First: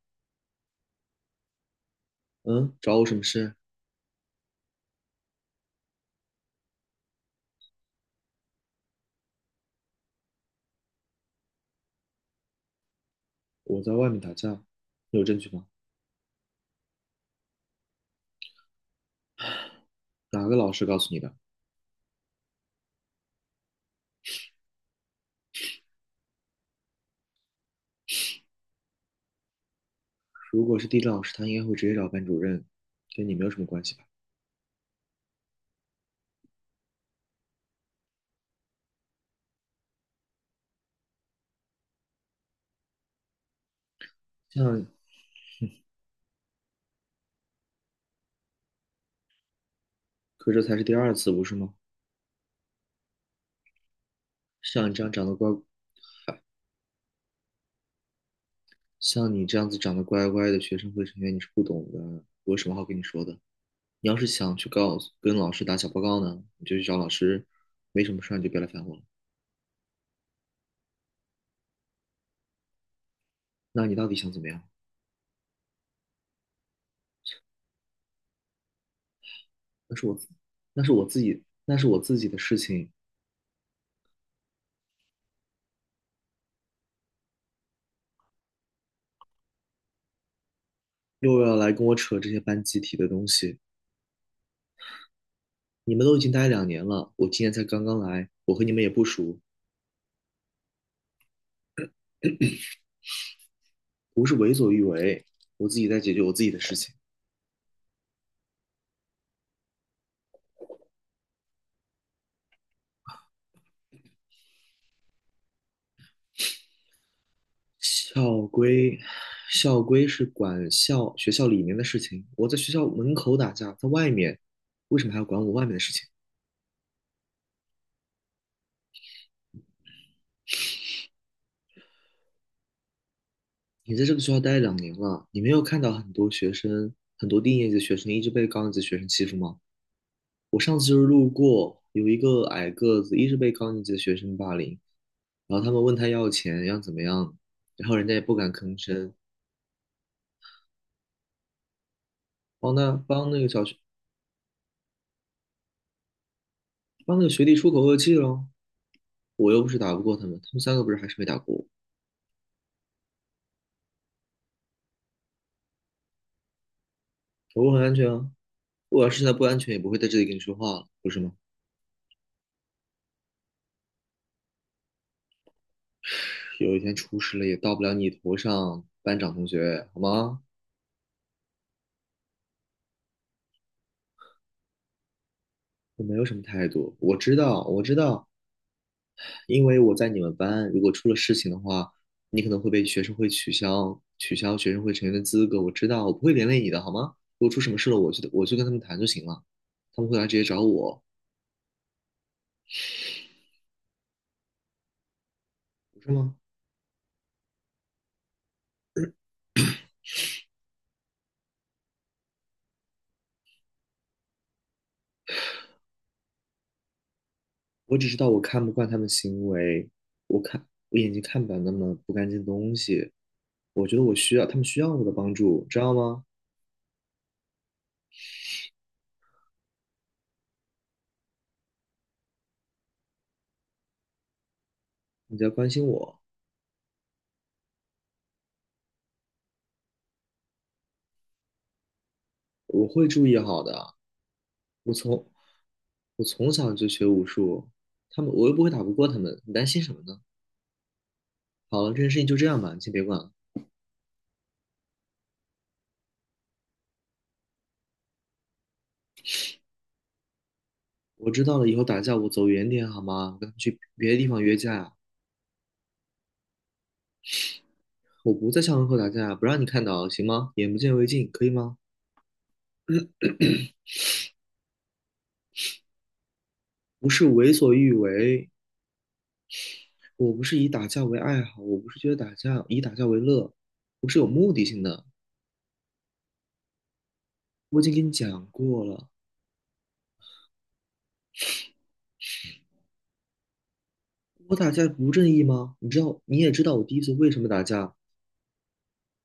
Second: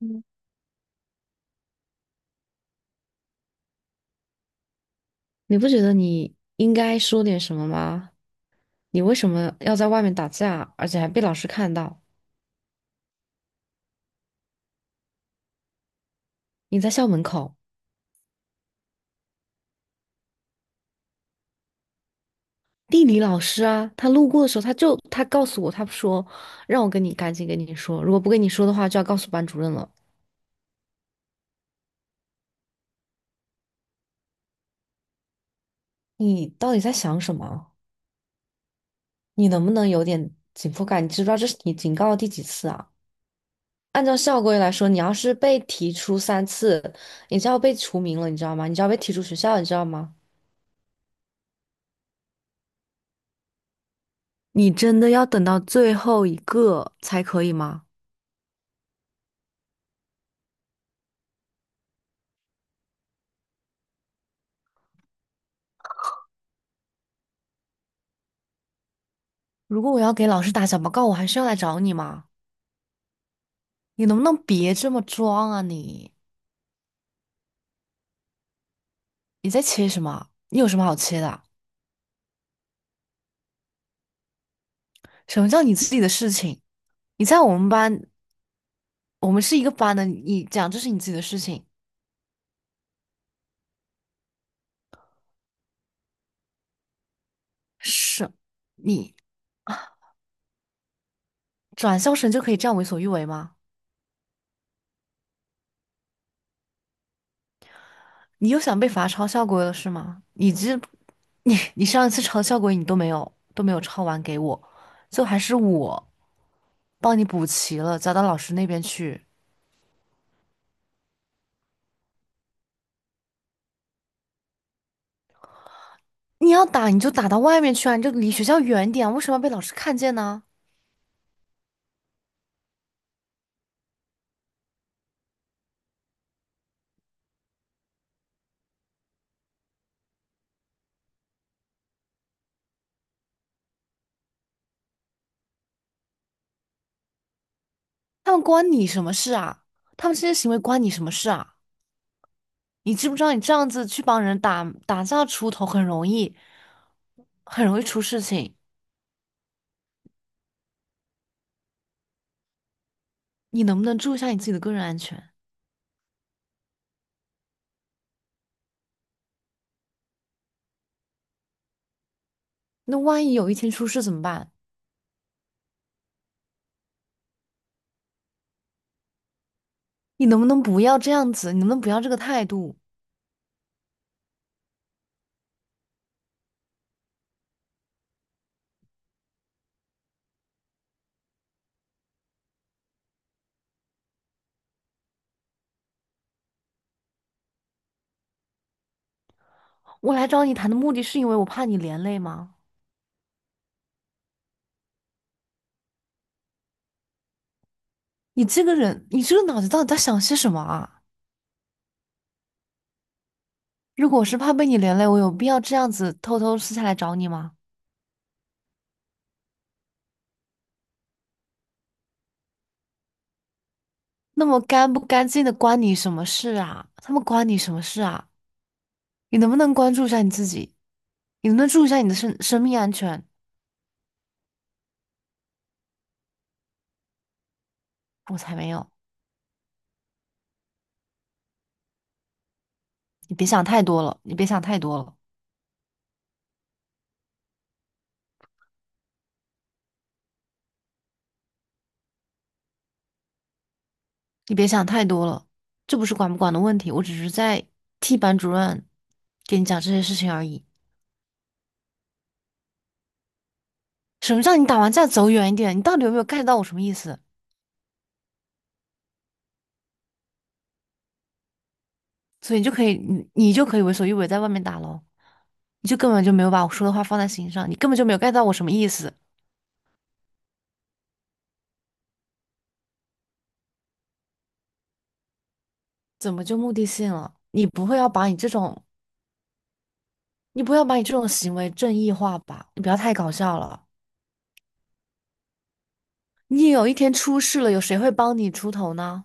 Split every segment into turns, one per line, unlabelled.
嗯，
嗯，找我什么事？
你不觉得你应该说点什么吗？你为什么要在外面打架，而且还被老师看到？
我在外面打架，你有证据吗？
你在校门口，
哪个老师告诉你的？
地理老师啊，他路过的时候，他告诉我，他说让我跟你赶紧跟你说，如果不跟你说的话，就要告诉班主任了。
如果是地理老师，他应该会直接找班主任，跟你没有什么关系吧？
你到底在想什么？你能不能有点紧迫感？你知不知道这是你警告的第几次啊？按照校规来
像，
说，你要是被提出三次，你就要被除名了，你知道吗？你就要被踢出学校，你知道吗？
可这才是第二次，不是吗？
你
像你
真
这
的
样
要
长得
等
乖，
到最后一个才可以吗？
像你这样子长得乖乖的学生会成员，你是不懂的，我有什么好跟你说的？你要是想去告诉跟老师打小报告呢，你就去找老师，没什么事儿你就别来烦我了。
如果我要给老师打小报告，我还是要来找你吗？
那你
你
到底
能不
想
能
怎么样？
别这么装啊你？你在切
那
什
是我自，
么？你有什么好切的啊？
那是我自己的事情，
什么叫你自己的事情？你在我们班，我们是一个班的，你讲这是你自己的事
又要
情，
来跟我扯这些班集体的东西。你们都已经待两年了，我今年才刚刚来，
是，
我和你们也不
你
熟，
转校生就可以这样为所欲为吗？
不是为所欲为，我自己在解决我自己的事情。
你又想被罚抄校规了是吗？你这，你上一次抄校规你都没有抄完给我，最后还是我。帮你补齐了，交到老
校
师那边
规，
去。
校规是管校学校里面的事情，我在学校门口打架，在外面，为什么还要管我外面的事情？
你要打你就打到外面去啊，你就离学校远点啊，为什么要被老师看见呢？
你在这个学校待两年了，你没有看到很多学生，很多低年级的学生一直被高年级的学生欺负吗？我上次就是路过，有一个矮个子一直被高年级的学生霸凌，然后他们问他要钱，要怎么样，然后人家也
他
不
们
敢
关
吭
你什么
声，
事啊？他们这些行为关你什么事啊？
帮他
你知不知
帮
道你
那个
这
小
样
学
子去帮人打打架出头很容易，
帮那个学弟
很
出
容
口
易
恶
出
气
事
了，
情。
我又不是打不过他们，他们三个不是还是没打过我，
你能不能注意一下你自己的个人安全？
我很安全啊。我要是现在不安全，也不会在这里跟你说话了，不是吗？
那万一有一天出事怎么办？
有一天出事了也到不了你头上，班长同学，好
你能
吗？
不能不要这样子？你能不能不要这个态度？
我没有什么态度，我知道，我知道，因为我在你们班，如果出了事情的话，你可能会被学生会取消学生会成员的资格。我知道，我不会连累你的，好吗？如果出什么事了，我去跟他们谈就行了，他们
我
会
来
来直接
找你
找
谈的目的
我，
是因为我怕你连累吗？
不是吗？
你这个人，你这个脑子到底在想些什么啊？如果我是怕被你连累，我有必要这样子偷偷私下来找你吗？
我只知道我看不惯他们行为，我看我眼睛看不了那么不干净的东西。我觉得我需
那
要他
么
们需要
干不
我的
干
帮
净的
助，知
关
道
你什
吗？
么事啊？他们关你什么事啊？你能不能关注一下你自己？你能不能注意一下你的生命安全？
你在关心我，
我才没有！
我会注
你
意
别
好
想太
的。
多了，你别想太
我
多
从
了，
我从小就学武术，他们我又不会打不过他们，你担心什么呢？好了，这件事情就这样吧，你先别管了。
你别想太多了。这不是管不管的问题，我只是在替班主任给你讲这些事情而已。
我知道了，以后打架我走远点好吗？我跟他们去别的地
什
方
么
约
叫你打完
架，
架走远一点？你到底有没有 get 到我什么意思？
我不在校门口打架，不让你看到，行吗？眼不见为净，可以吗？
所以你就可以，你就可以为所欲为，在外面打咯。你就根本就没有把我说的话
不
放
是
在心
为
上，
所
你根
欲
本就没有 get 到
为。
我什么意思，
我不是以打架为爱好，我不是觉得打架以打架为乐，我是有目的性的。
怎么就目的性了？你
我已
不
经
会
跟
要
你
把你
讲
这种，
过了，
你不要把你这种行为正义化吧？你不要太搞笑了。
我打架不正义吗？你知道，你也知
你
道我
有一
第一
天
次为
出
什么
事
打
了，有
架，
谁会帮你出头呢？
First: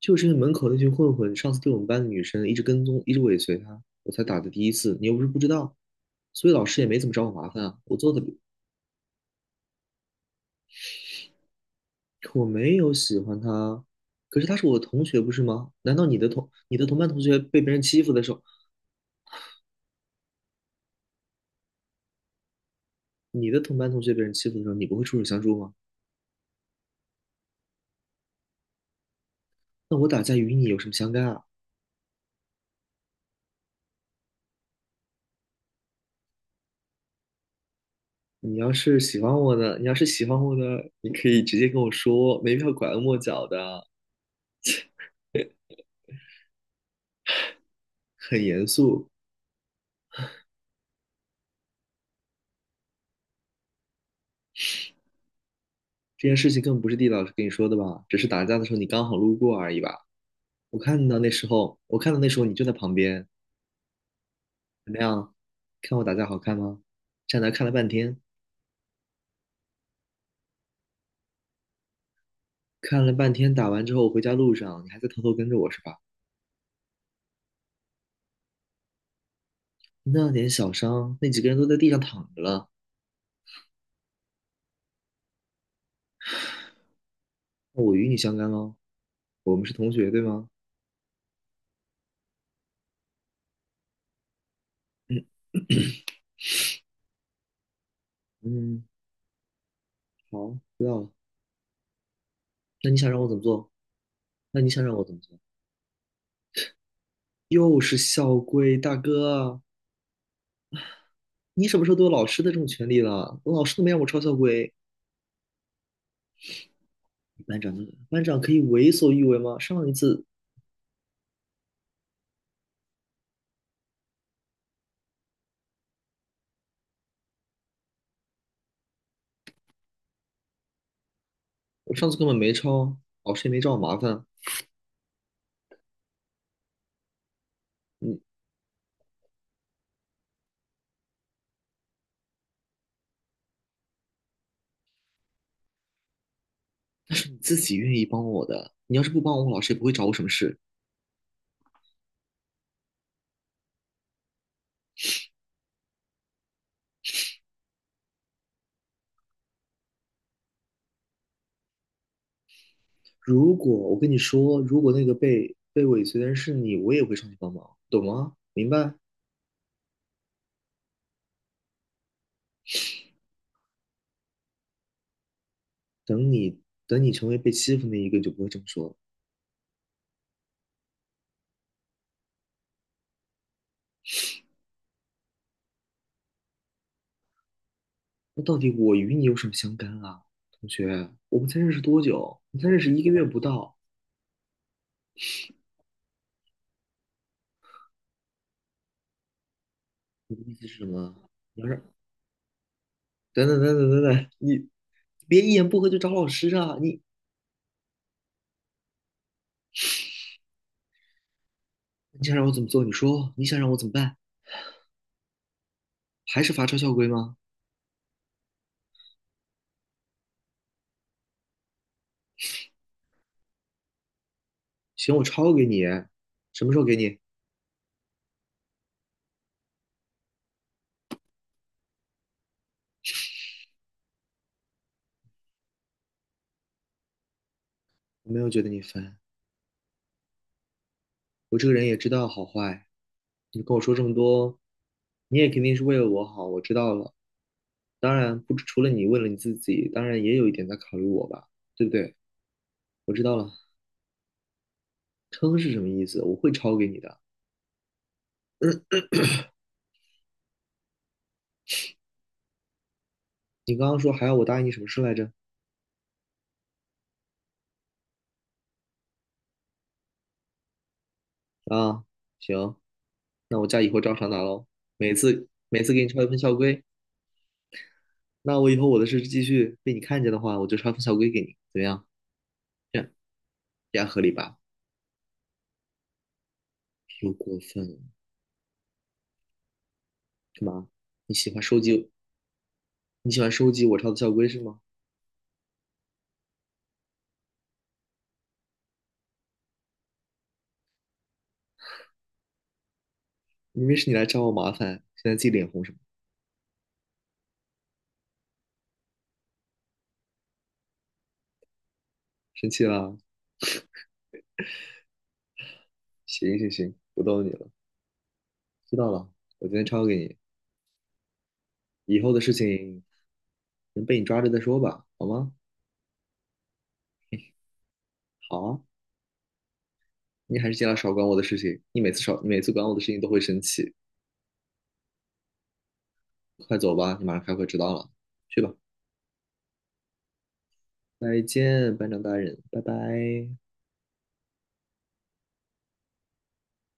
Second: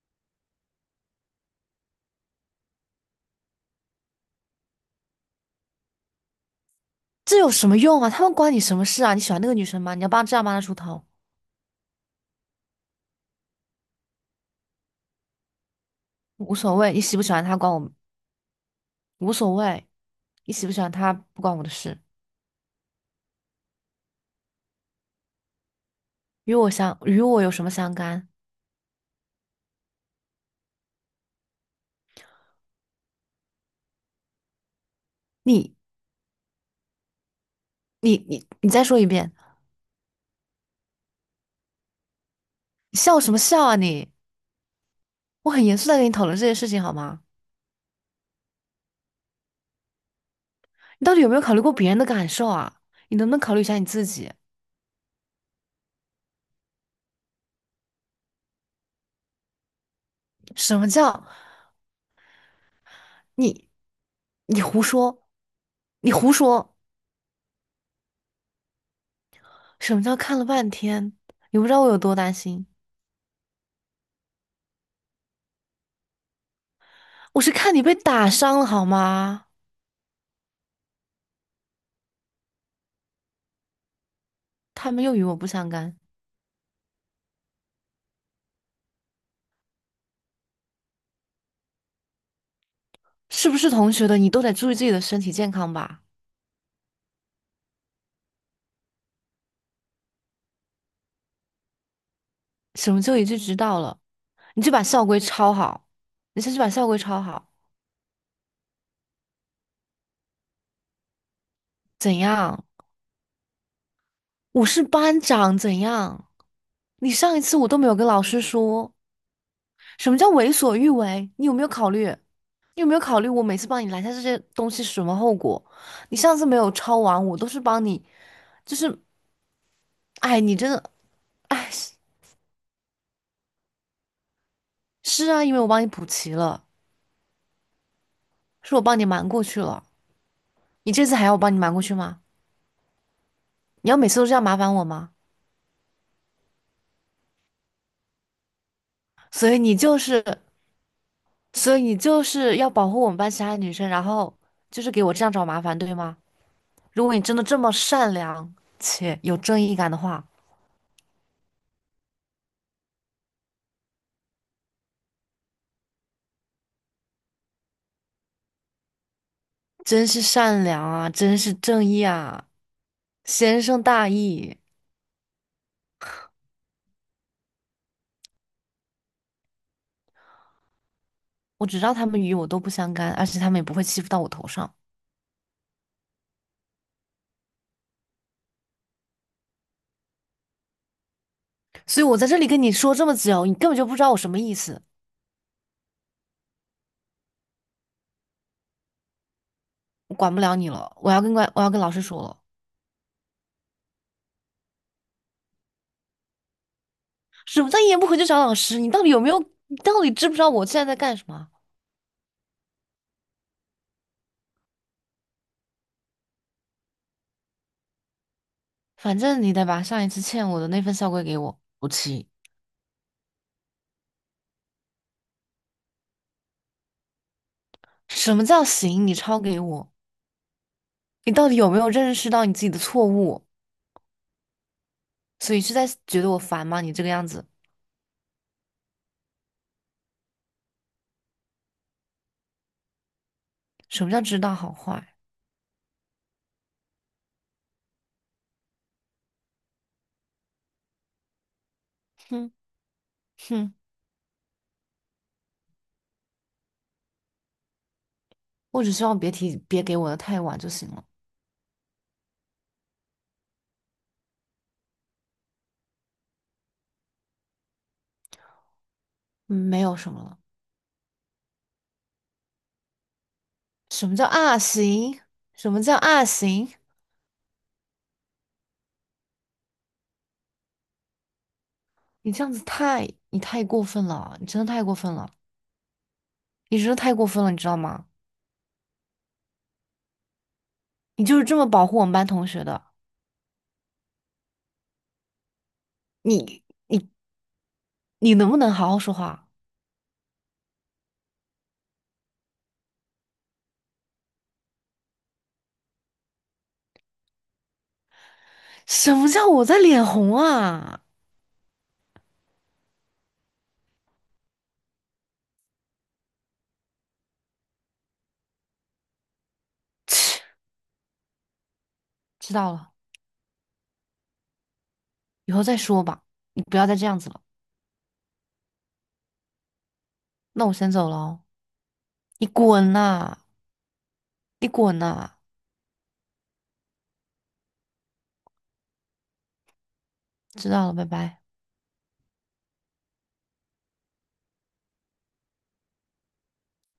就是因为门口那群混混上次对我们班的女生一直跟踪，一直尾随她，我才打的第一次。你又不是不知道，所以老师也没怎么找我
这
麻
有
烦
什
啊。
么
我
用啊？
做的，
他们关你什么事啊？你喜欢那个女生吗？你要帮这样帮她出头，
我没有喜欢他，可是他是我的同学，不是吗？难道
无所
你的
谓。
同
你
班
喜
同
不喜
学
欢她
被
关
别人
我
欺负的时候，
无所谓，你喜不喜欢她不关我的事，
你的同班同学被人欺负的时候，你不会出手相助吗？
与我有什么相干？
那我打架与你有什么相干啊？
你你你你再说一遍，
你要是喜欢我的，你可以直接跟我说，没必要拐
你
弯抹
笑什么
角
笑啊
的，
你？我很严肃在跟你讨论这件事情好吗？
很严肃。
你到底有没有考虑过别人的感受啊？你能不能考虑一下你自己？
这件事情更不是地老师跟你说的吧？只是打架的时候你刚好路过而已吧？
什么叫
我看到那时候你就在旁边，
你胡
怎么
说？
样？看我
你
打架
胡
好看
说！
吗？站那看了半天，
什么叫看了半天？你不知道我有多担心，
打完之后回家路上你还在偷偷跟着我是吧？
我是看你被打伤了好吗？
那点小伤，那几个人都在地上躺着了，
他们又与我不相干，
那我与你相干喽。我们是同学，对吗？
是不是同学的你都得注意自己的身
嗯
体健康吧？
嗯，好，知道了。那
什
你
么
想
就
让
一
我怎
句
么
知
做？
道了，
那
你
你
就把
想让我
校
怎
规
么做？
抄好，你先去把校规抄好，
又是校规，大哥，你什么时候都有
怎
老师的这
样？
种权利了？我老师都没让我抄校
我
规，
是班长，怎样？你上一次
班
我
长
都
呢？
没有跟老
班长
师
可以为
说。
所欲为吗？上一
什么
次
叫为所欲为？你有没有考虑？你有没有考虑我每次帮你拦下这些东西是什么后果？你上次没有抄完，我都是帮你，就是，哎，你真的，哎，是
我上次根本没抄，老师也没找我麻烦。
是啊，因为我帮你补齐了，
嗯，
是我帮你瞒过去了。你这次还要我帮你瞒过去吗？你要每次都这样麻烦我吗？
那是你自己愿意帮我的，你要是不帮我，
所
我
以
老师
你
也不会
就
找我什
是，
么事。
所以你就是要保护我们班其他女生，然后就是给我这样找麻烦，对吗？如果你真的这么善良且有正义感的话。
如果我跟你说，如果那个被尾随的人是你，我也会上去帮忙，懂吗？明白？
真是善良啊，真是正义啊，先生大义。
等你等你成为被欺负那一个，你就不会这么说了。
我只知道他们与我都不相干，而且他们也不会欺负到我头上，
那到底我与你有什么相干啊，同学？我们才认识
所
多
以我
久？
在这
我
里跟
们才
你
认识
说
一
这
个
么
月不
久，你根本
到。
就不知道我什么意思。我管
你
不
的意
了
思
你
是什
了，
么？
我
你要
要跟
让……
老师说了。
等等等等等等，你别一言不合就找老师啊！你
什么叫一言不合就找老师？你到底有没有？你到底知不知道我现在在干什么？
你想让我怎么做？你说你想让我怎么办？还是罚抄校规吗？
反正你得把上一次欠我的那份校规给我补齐。
行，我抄给你。什么时候给你？
什么叫行？你抄给我？你到底有没有认识到你自己的错误？所以是在觉得我烦吗？你这个样子，
我没有觉得你烦，我这个人也知道好坏。你跟我说这
什么
么
叫知道
多，
好坏？
你也肯定是为了我好，我知道了。当然，不，除了你为了你自己，当然也有一点在考虑我吧，对不对？
哼
我知道了，
哼，
撑是什么意思？我会抄给你的。
我只希望别提，别给我的太晚就行了。
你刚刚说还要我答应你什么事来着？
嗯没有什么了。
啊，行，那我家以后
什
照
么叫
常打
啊
喽。每
行？
次
什么
每次
叫
给你抄
啊
一份校
行？
规，那我以后我的事继续被你看见的话，我就抄份校规给你，怎么样？
你这样子
这
太，
样
你太过
这
分
样合理
了，你
吧？
真的太过分了，你真的太过
又
分了，你
过
知道
分了，
吗？
干嘛？
你
你
就是
喜
这
欢
么
收
保护我
集
们班同学的，
你喜欢收集我抄的校规是吗？
你你能不能好好说话？
明明是你来找我麻烦，现在自己脸红什么？
什么叫我在脸红啊？
生气啦？行行行，不逗你了，知道了，我今天抄给你，
切，
以后的事
知道了，
情能被你抓着再说吧，好
以
吗？
后再说吧。你不要再这样子了。
好，啊，你
那
还
我
是尽
先
量
走
少
了
管我
哦，
的事情。你每次少，
你
你每次管
滚
我的事情都
呐，
会生气。
你滚呐，
快走吧，你马上开会迟到了。去吧，
知道了，拜拜。
再见，班长大人，拜拜。